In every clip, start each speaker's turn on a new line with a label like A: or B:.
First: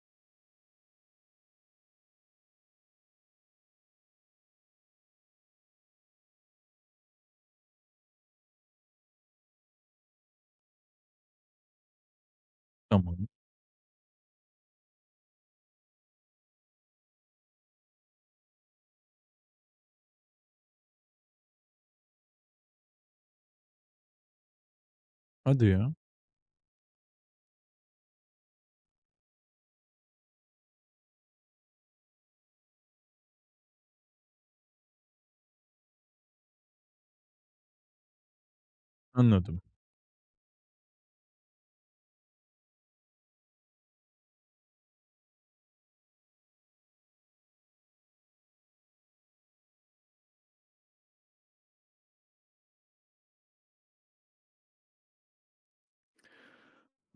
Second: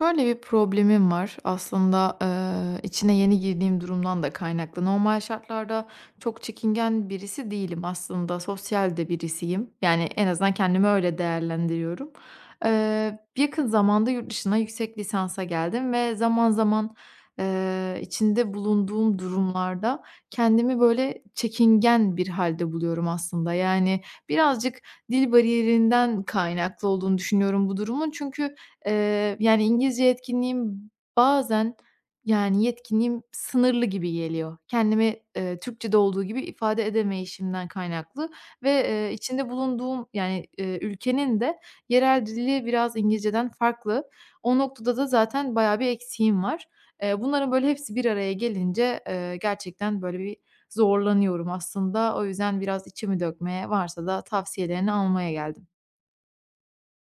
A: Böyle bir problemim var. Aslında, içine yeni girdiğim durumdan da kaynaklı. Normal şartlarda çok çekingen birisi değilim aslında. Sosyal de birisiyim. Yani, en azından kendimi öyle değerlendiriyorum.
B: Tamam.
A: Yakın zamanda yurt dışına yüksek lisansa geldim ve zaman zaman, içinde bulunduğum durumlarda kendimi böyle çekingen bir halde buluyorum aslında. Yani, birazcık dil
B: Hadi ya,
A: bariyerinden kaynaklı olduğunu düşünüyorum bu durumun. Çünkü yani, İngilizce yetkinliğim bazen, yani, yetkinliğim sınırlı gibi geliyor. Kendimi, Türkçe'de olduğu gibi ifade edemeyişimden kaynaklı ve, içinde
B: anladım.
A: bulunduğum, yani, ülkenin de yerel dili biraz İngilizceden farklı. O noktada da zaten bayağı bir eksiğim var. Bunların böyle hepsi bir araya gelince, gerçekten böyle bir zorlanıyorum aslında. O yüzden biraz içimi dökmeye, varsa da tavsiyelerini almaya geldim.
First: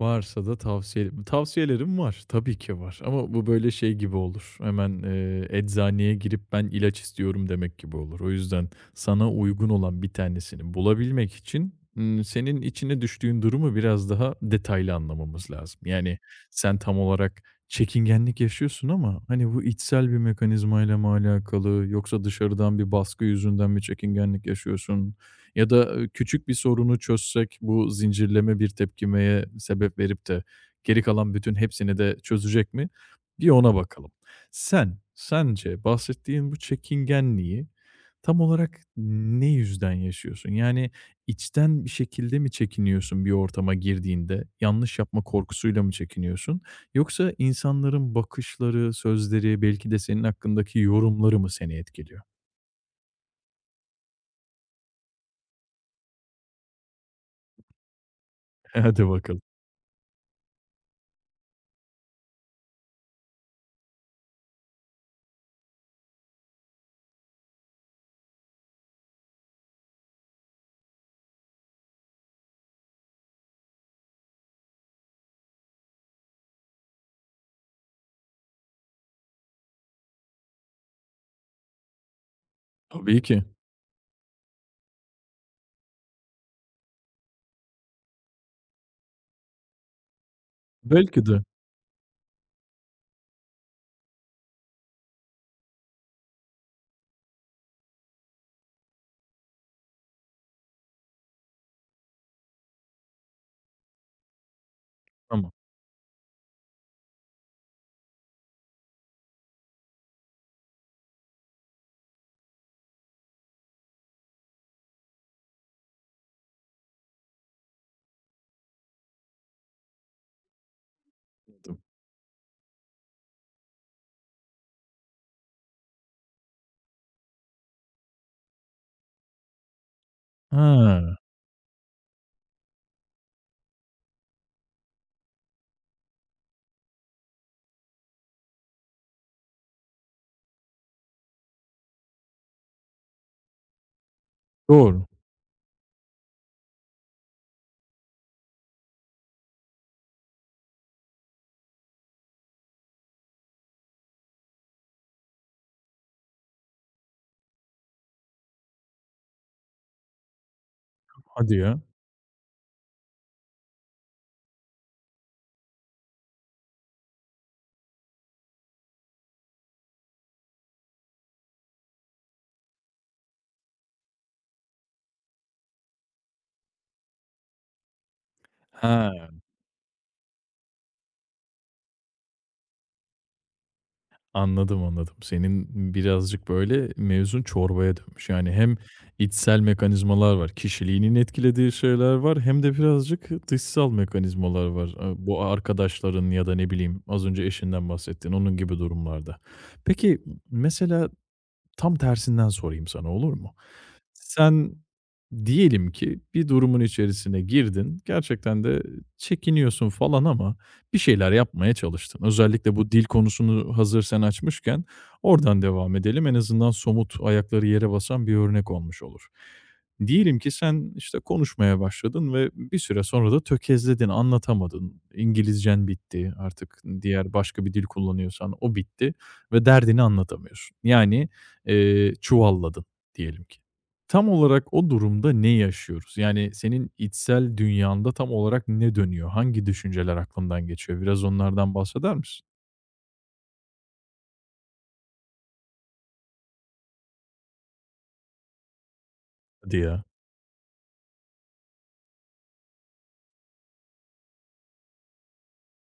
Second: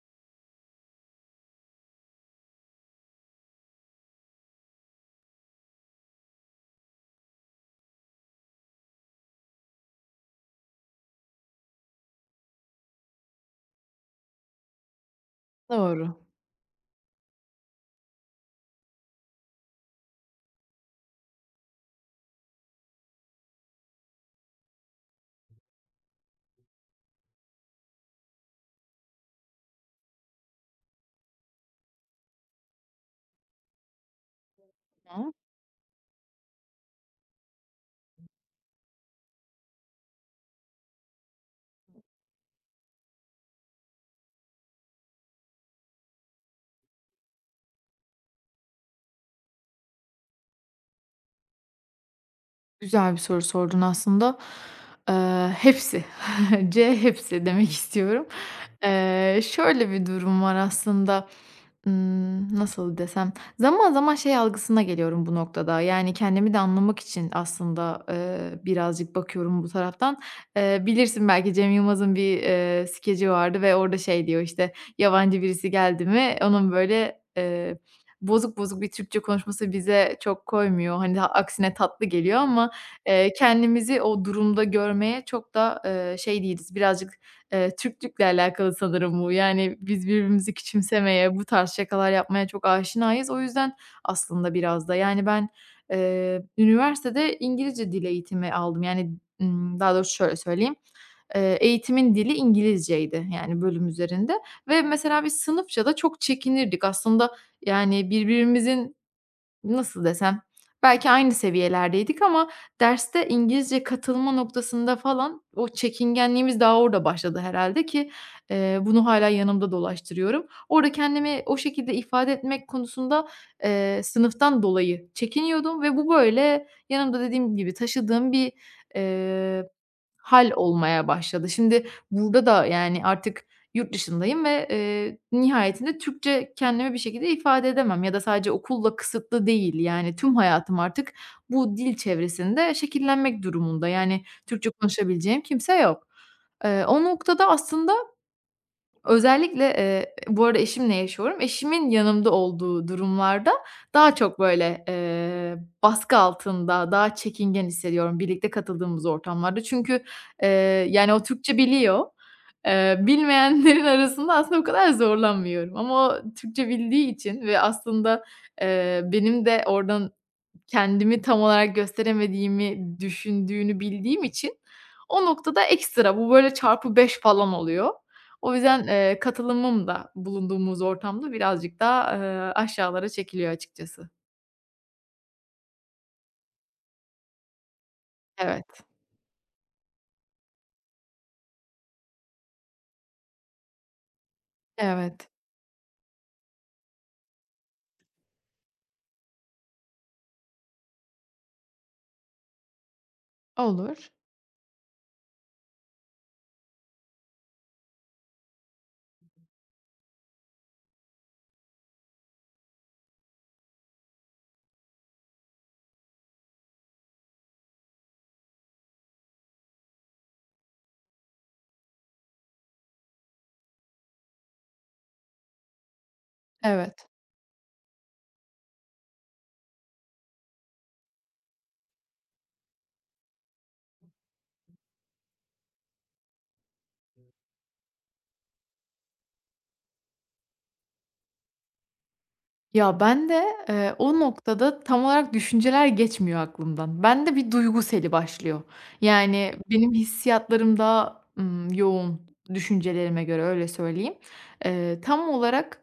B: Varsa da tavsiyelerim var, tabii ki var ama bu böyle şey gibi olur. Hemen, eczaneye girip "Ben ilaç istiyorum." demek gibi olur. O yüzden sana uygun olan bir tanesini bulabilmek için, senin içine düştüğün durumu biraz daha detaylı anlamamız lazım.
A: Doğru.
B: Yani sen tam olarak çekingenlik yaşıyorsun ama, hani, bu içsel bir mekanizmayla mı alakalı yoksa dışarıdan bir baskı yüzünden mi çekingenlik yaşıyorsun? Ya da, küçük bir sorunu çözsek bu zincirleme bir tepkimeye sebep verip de geri kalan bütün hepsini de çözecek mi? Bir ona bakalım. Sen,
A: Hı?
B: sence bahsettiğin bu çekingenliği tam olarak ne yüzden yaşıyorsun? Yani içten bir şekilde mi çekiniyorsun bir ortama girdiğinde? Yanlış yapma korkusuyla mı çekiniyorsun? Yoksa insanların bakışları, sözleri, belki de senin hakkındaki yorumları mı seni etkiliyor?
A: Güzel bir soru sordun aslında. Hepsi. C hepsi demek istiyorum.
B: Hadi bakalım.
A: Şöyle bir durum var aslında. Nasıl desem? Zaman zaman şey algısına geliyorum bu noktada. Yani, kendimi de anlamak için aslında, birazcık bakıyorum bu taraftan. Bilirsin belki Cem Yılmaz'ın bir, skeci vardı ve orada şey diyor, işte, yabancı birisi geldi mi onun böyle, bozuk bozuk bir Türkçe konuşması bize çok koymuyor. Hani, aksine tatlı geliyor ama
B: Tabii ki.
A: Kendimizi o durumda görmeye çok da, şey değiliz. Birazcık, Türklükle alakalı sanırım bu. Yani, biz birbirimizi
B: Belki
A: küçümsemeye,
B: de.
A: bu tarz şakalar yapmaya çok aşinayız. O yüzden aslında biraz da, yani, ben, üniversitede İngilizce dil eğitimi aldım. Yani, daha doğrusu şöyle söyleyeyim, eğitimin dili İngilizceydi, yani, bölüm üzerinde ve mesela biz
B: Tamam.
A: sınıfça da çok çekinirdik. Aslında, yani, birbirimizin nasıl desem, belki aynı seviyelerdeydik ama derste İngilizce katılma noktasında falan o çekingenliğimiz daha orada başladı herhalde ki, bunu hâlâ yanımda dolaştırıyorum. Orada kendimi o şekilde ifade etmek konusunda, sınıftan dolayı çekiniyordum ve bu böyle yanımda dediğim gibi taşıdığım bir, eee, hâl olmaya
B: Ha,
A: başladı. Şimdi burada da, yani, artık yurt dışındayım ve, nihayetinde Türkçe kendimi bir şekilde ifade edemem ya da sadece okulla kısıtlı değil. Yani tüm hayatım artık bu dil çevresinde şekillenmek durumunda. Yani Türkçe
B: doğru.
A: konuşabileceğim kimse yok. O noktada aslında özellikle, bu arada eşimle yaşıyorum. Eşimin yanımda olduğu durumlarda daha çok, böyle, baskı altında, daha çekingen hissediyorum birlikte katıldığımız ortamlarda. Çünkü, eee, yani, o Türkçe
B: Hadi ya.
A: biliyor. Bilmeyenlerin arasında aslında o kadar zorlanmıyorum ama o Türkçe bildiği için ve aslında, benim de oradan kendimi tam olarak gösteremediğimi düşündüğünü bildiğim için o noktada ekstra bu böyle çarpı 5 falan oluyor. O yüzden,
B: Ha,
A: katılımım da bulunduğumuz ortamda birazcık daha, aşağılara çekiliyor açıkçası.
B: anladım. Senin birazcık böyle mevzun çorbaya dönmüş. Yani hem
A: Evet,
B: içsel mekanizmalar var, kişiliğinin etkilediği şeyler var hem de birazcık dışsal mekanizmalar var.
A: evet.
B: Bu arkadaşların ya da ne bileyim az önce eşinden bahsettiğin onun gibi durumlarda. Peki mesela tam tersinden sorayım sana, olur mu?
A: Olur.
B: Sen diyelim ki bir durumun içerisine girdin, gerçekten de çekiniyorsun falan ama bir şeyler yapmaya çalıştın. Özellikle bu dil konusunu hazır sen açmışken oradan devam edelim. En azından somut, ayakları yere basan bir örnek olmuş olur. Diyelim ki sen, işte, konuşmaya başladın ve bir süre sonra da tökezledin, anlatamadın. İngilizcen bitti, artık
A: Evet.
B: diğer başka bir dil kullanıyorsan o bitti ve derdini anlatamıyorsun. Yani çuvalladın diyelim ki. Tam olarak o durumda ne yaşıyoruz? Yani senin içsel dünyanda tam olarak ne dönüyor? Hangi düşünceler aklından geçiyor? Biraz onlardan bahseder misin?
A: Ya, bende, o noktada tam olarak düşünceler geçmiyor aklımdan. Ben de bir duygu seli başlıyor. Yani,
B: Hadi
A: benim
B: ya.
A: hissiyatlarım daha, yoğun düşüncelerime göre, öyle söyleyeyim. Tam olarak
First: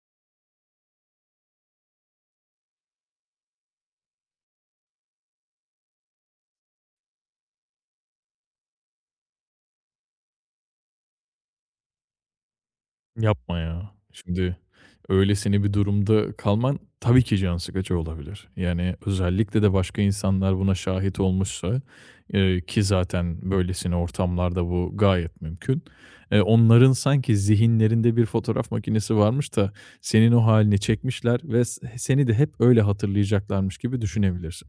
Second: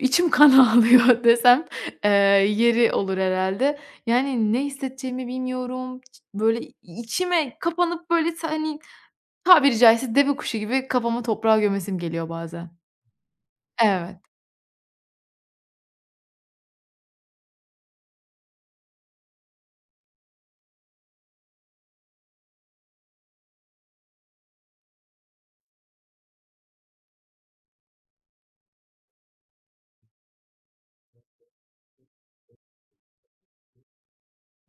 A: içim kan ağlıyor desem, eee, yeri olur herhâlde. Yani, ne hissedeceğimi bilmiyorum. Böyle içime kapanıp, böyle, hani, tabiri caizse deve kuşu gibi kafamı toprağa gömesim geliyor bazen.
B: Yapma ya.
A: Evet,
B: Şimdi öylesine bir durumda kalman tabii ki can sıkıcı olabilir. Yani özellikle de başka insanlar buna şahit olmuşsa, ki zaten böylesine ortamlarda bu gayet mümkün. Onların sanki zihinlerinde bir fotoğraf makinesi varmış da senin o halini çekmişler ve seni de hep öyle hatırlayacaklarmış gibi düşünebilirsin.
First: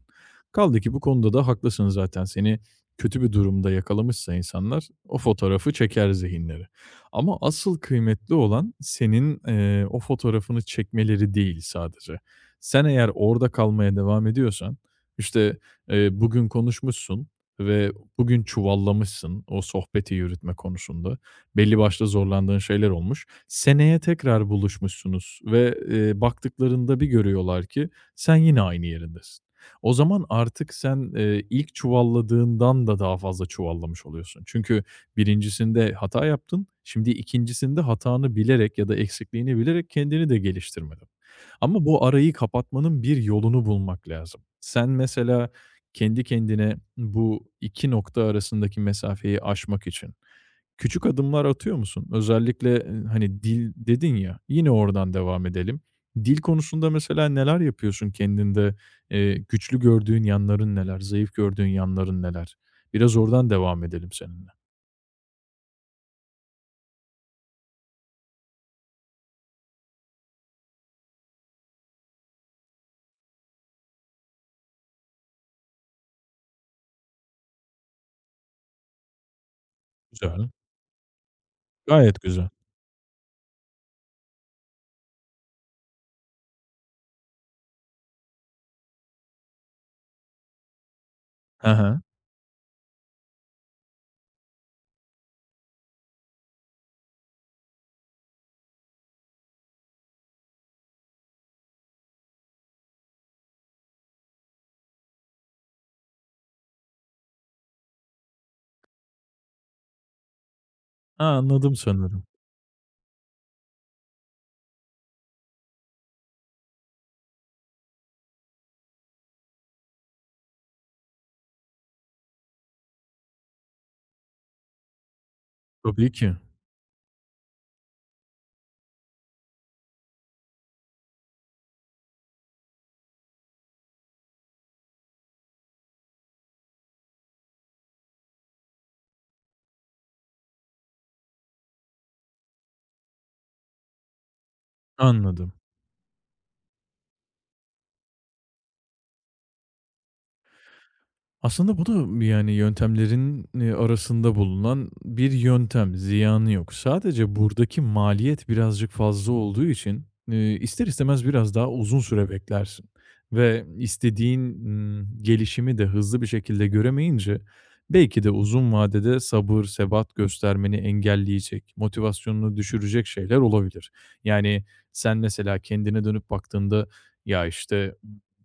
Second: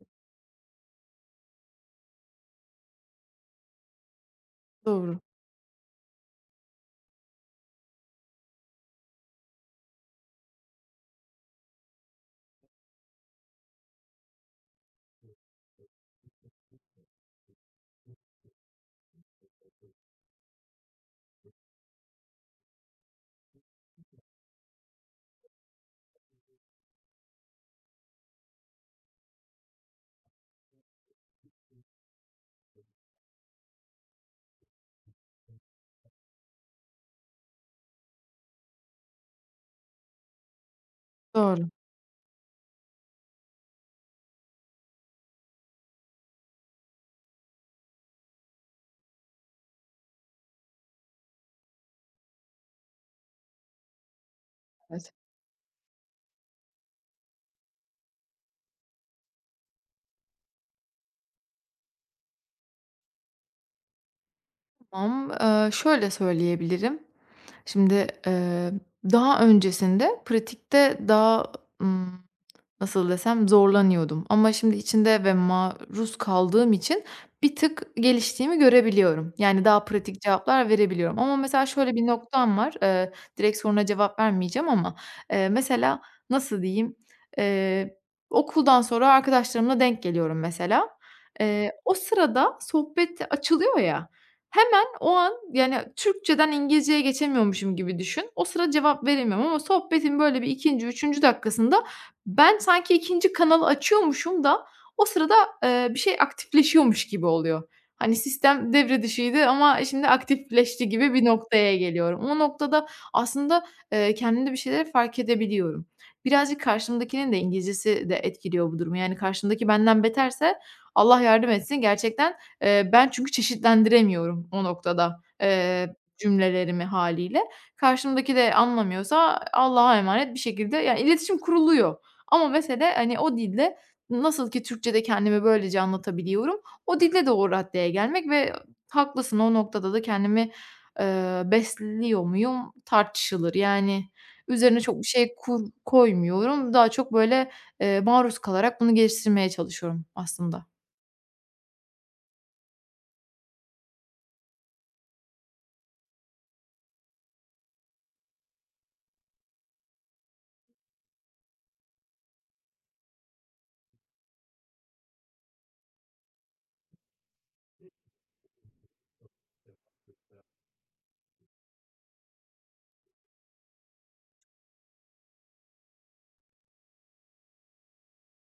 B: Kaldı ki bu konuda da haklısın zaten. Seni kötü bir durumda yakalamışsa insanlar o
A: doğru,
B: fotoğrafı çeker zihinleri. Ama asıl kıymetli olan senin, o fotoğrafını çekmeleri değil sadece. Sen eğer orada kalmaya devam ediyorsan, işte, bugün konuşmuşsun ve bugün çuvallamışsın o sohbeti yürütme konusunda. Belli başlı zorlandığın şeyler olmuş. Seneye tekrar buluşmuşsunuz ve, baktıklarında bir görüyorlar ki sen yine aynı yerindesin. O zaman artık sen, ilk çuvalladığından da daha fazla çuvallamış oluyorsun. Çünkü birincisinde hata yaptın. Şimdi ikincisinde hatanı bilerek ya da eksikliğini bilerek kendini de geliştirmedin.
A: doğru.
B: Ama bu arayı kapatmanın bir yolunu bulmak lazım. Sen mesela kendi kendine bu 2 nokta arasındaki mesafeyi aşmak için küçük adımlar atıyor musun? Özellikle, hani, dil dedin ya, yine
A: Evet.
B: oradan devam edelim. Dil konusunda mesela neler yapıyorsun kendinde? Güçlü gördüğün yanların neler? Zayıf gördüğün yanların neler? Biraz oradan devam edelim seninle.
A: Tamam, şöyle söyleyebilirim. Şimdi, daha öncesinde pratikte daha, ımm, nasıl desem, zorlanıyordum ama şimdi içinde ve maruz kaldığım için bir tık geliştiğimi görebiliyorum. Yani daha pratik
B: Güzel.
A: cevaplar verebiliyorum ama mesela şöyle bir
B: Gayet güzel.
A: noktam var. Direkt soruna cevap vermeyeceğim ama, mesela nasıl diyeyim, eee, okuldan sonra arkadaşlarımla denk geliyorum mesela.
B: He
A: O
B: he.
A: sırada sohbet açılıyor ya, o an, yani, Türkçeden İngilizceye geçemiyormuşum gibi düşün. O sıra cevap veremiyorum ama sohbetin böyle bir ikinci üçüncü dakikasında ben sanki ikinci kanalı açıyormuşum da o sırada, bir şey aktifleşiyormuş gibi oluyor. Hani, sistem devre dışıydı ama şimdi aktifleşti gibi bir
B: Ha,
A: noktaya
B: anladım
A: geliyorum.
B: sanırım.
A: O noktada aslında, kendimde bir şeyleri fark edebiliyorum. Birazcık karşımdakinin de İngilizcesi de etkiliyor bu durumu. Yani, karşımdaki benden beterse Allah yardım etsin gerçekten. Ben çünkü çeşitlendiremiyorum o noktada,
B: Tabii ki.
A: cümlelerimi hâliyle. Karşımdaki de anlamıyorsa Allah'a emanet bir şekilde yani iletişim kuruluyor ama mesele, hani, o dille nasıl ki Türkçede kendimi böylece anlatabiliyorum, o dilde de o raddeye gelmek ve haklısın, o noktada da kendimi, besliyor muyum tartışılır. Yani, üzerine çok bir şey
B: Anladım.
A: kur koymuyorum. Daha çok, böyle, maruz kalarak bunu geliştirmeye çalışıyorum aslında.
B: Aslında bu da yani yöntemlerin, arasında bulunan bir yöntem, ziyanı yok. Sadece buradaki maliyet birazcık fazla olduğu için, ister istemez biraz daha uzun süre beklersin ve istediğin, gelişimi de hızlı bir şekilde göremeyince belki de uzun vadede sabır, sebat göstermeni engelleyecek, motivasyonunu düşürecek şeyler olabilir. Yani sen mesela kendine dönüp baktığında, "Ya, işte,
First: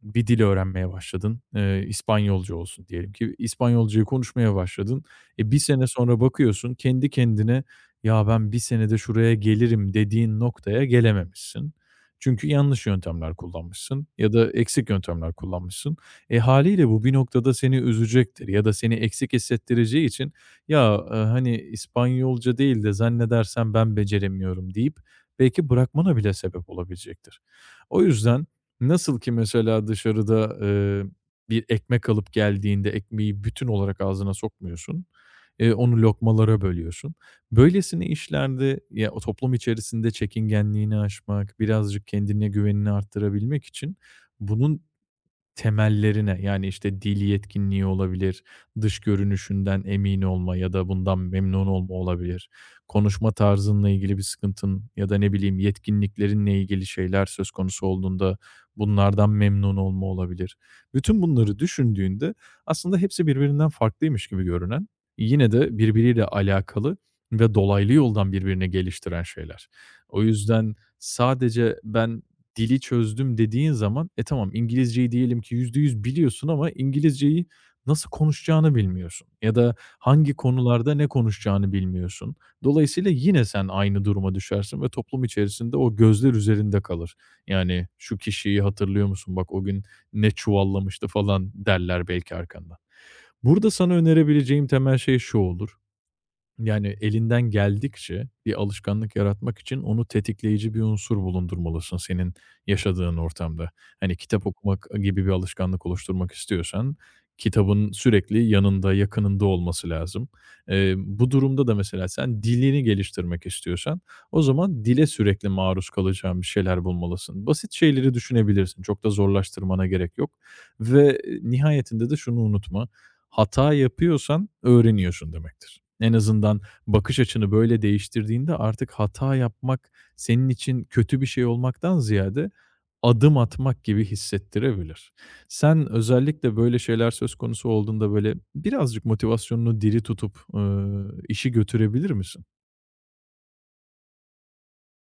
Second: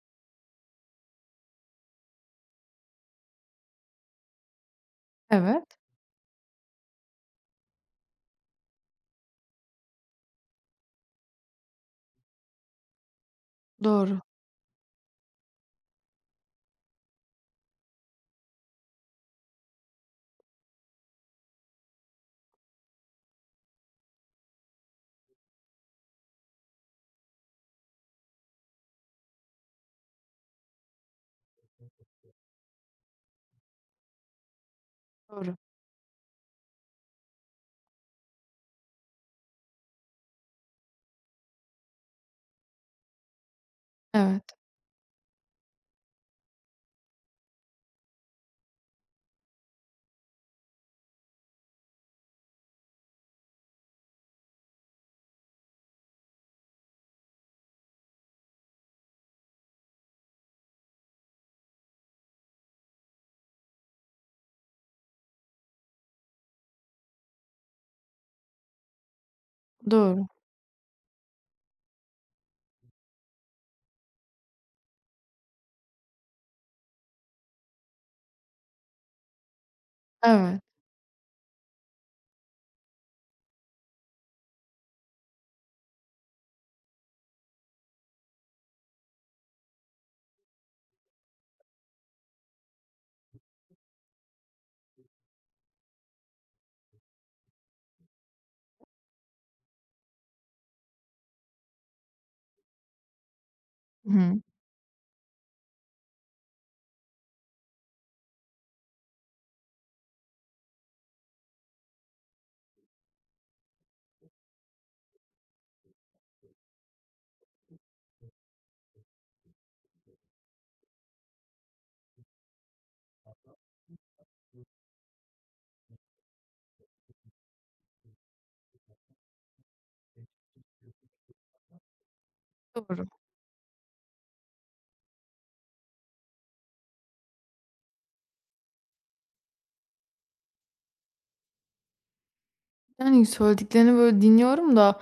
B: bir dil öğrenmeye başladın. İspanyolca olsun diyelim ki. İspanyolcayı konuşmaya başladın. E, bir
A: Evet,
B: sene sonra bakıyorsun kendi kendine ya ben bir senede şuraya gelirim dediğin noktaya gelememişsin. Çünkü yanlış yöntemler kullanmışsın
A: doğru,
B: ya da eksik yöntemler kullanmışsın. E, haliyle bu bir noktada seni üzecektir ya da seni eksik hissettireceği için ya, hani, İspanyolca değil de zannedersen ben beceremiyorum deyip belki bırakmana bile sebep olabilecektir. O yüzden, nasıl ki mesela dışarıda, bir ekmek alıp geldiğinde ekmeği bütün olarak ağzına sokmuyorsun,
A: doğru.
B: onu lokmalara bölüyorsun. Böylesine işlerde ya, o toplum içerisinde çekingenliğini aşmak, birazcık kendine güvenini arttırabilmek için
A: Evet,
B: bunun temellerine, yani, işte, dil yetkinliği olabilir, dış görünüşünden emin olma ya da bundan memnun olma olabilir. Konuşma tarzınla ilgili bir sıkıntın ya da, ne bileyim, yetkinliklerinle ilgili şeyler söz konusu olduğunda bunlardan memnun olma olabilir. Bütün bunları düşündüğünde aslında hepsi birbirinden farklıymış gibi görünen, yine de birbiriyle alakalı ve dolaylı yoldan birbirini geliştiren şeyler. O
A: doğru.
B: yüzden sadece ben dili çözdüm dediğin zaman, e, tamam İngilizceyi diyelim ki %100 biliyorsun ama İngilizceyi nasıl konuşacağını bilmiyorsun ya da hangi
A: Evet.
B: konularda ne konuşacağını bilmiyorsun. Dolayısıyla yine sen aynı duruma düşersin ve toplum içerisinde o gözler üzerinde kalır. Yani, "Şu kişiyi hatırlıyor musun? Bak o gün ne çuvallamıştı." falan derler belki arkandan. Burada sana önerebileceğim temel şey şu olur: yani, elinden geldikçe bir alışkanlık yaratmak için onu tetikleyici bir unsur bulundurmalısın senin yaşadığın ortamda.
A: Hı
B: Hani,
A: hı.
B: kitap okumak gibi bir alışkanlık oluşturmak istiyorsan kitabın sürekli yanında, yakınında olması lazım. Bu durumda da mesela sen dilini geliştirmek istiyorsan o zaman dile sürekli maruz kalacağın bir şeyler bulmalısın. Basit şeyleri düşünebilirsin. Çok da zorlaştırmana gerek yok ve, nihayetinde de şunu unutma, hata yapıyorsan öğreniyorsun demektir. En azından bakış açını böyle değiştirdiğinde artık hata yapmak senin için kötü bir şey olmaktan ziyade
A: Doğru.
B: adım atmak gibi hissettirebilir. Sen özellikle böyle şeyler söz konusu olduğunda böyle birazcık motivasyonunu diri tutup, işi götürebilir misin?
A: Yani, söylediklerini, böyle, dinliyorum da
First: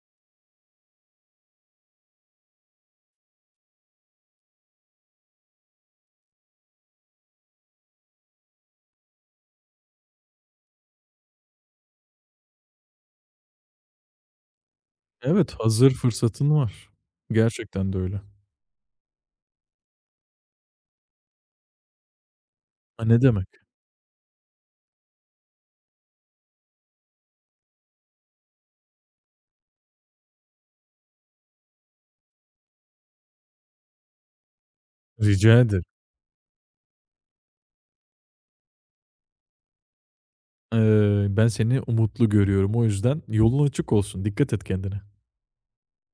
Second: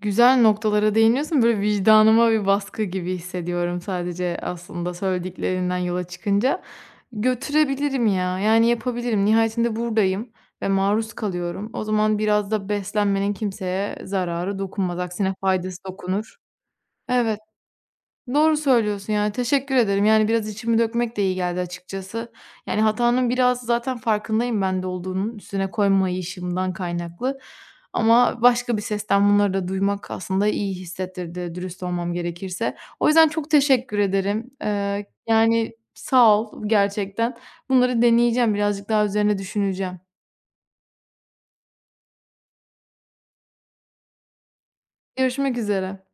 A: güzel noktalara değiniyorsun. Böyle, vicdanıma bir baskı gibi hissediyorum sadece aslında söylediklerinden yola çıkınca. Götürebilirim ya, yani, yapabilirim. Nihayetinde buradayım ve maruz kalıyorum. O zaman biraz da beslenmenin kimseye zararı dokunmaz. Aksine
B: Evet,
A: faydası
B: hazır
A: dokunur.
B: fırsatın var.
A: Evet.
B: Gerçekten de öyle.
A: Doğru söylüyorsun, yani, teşekkür ederim. Yani, biraz içimi dökmek de iyi geldi açıkçası. Yani,
B: A, ne
A: hatanın
B: demek.
A: biraz zaten farkındayım ben de olduğunun, üstüne koymayışımdan kaynaklı ama başka bir sesten bunları da duymak aslında iyi hissettirdi, dürüst olmam gerekirse. O yüzden çok teşekkür ederim.
B: Rica
A: Yani,
B: ederim.
A: sağ ol gerçekten. Bunları deneyeceğim, birazcık daha üzerine düşüneceğim.
B: Ben seni umutlu görüyorum. O yüzden yolun açık olsun. Dikkat et kendine.
A: Görüşmek üzere.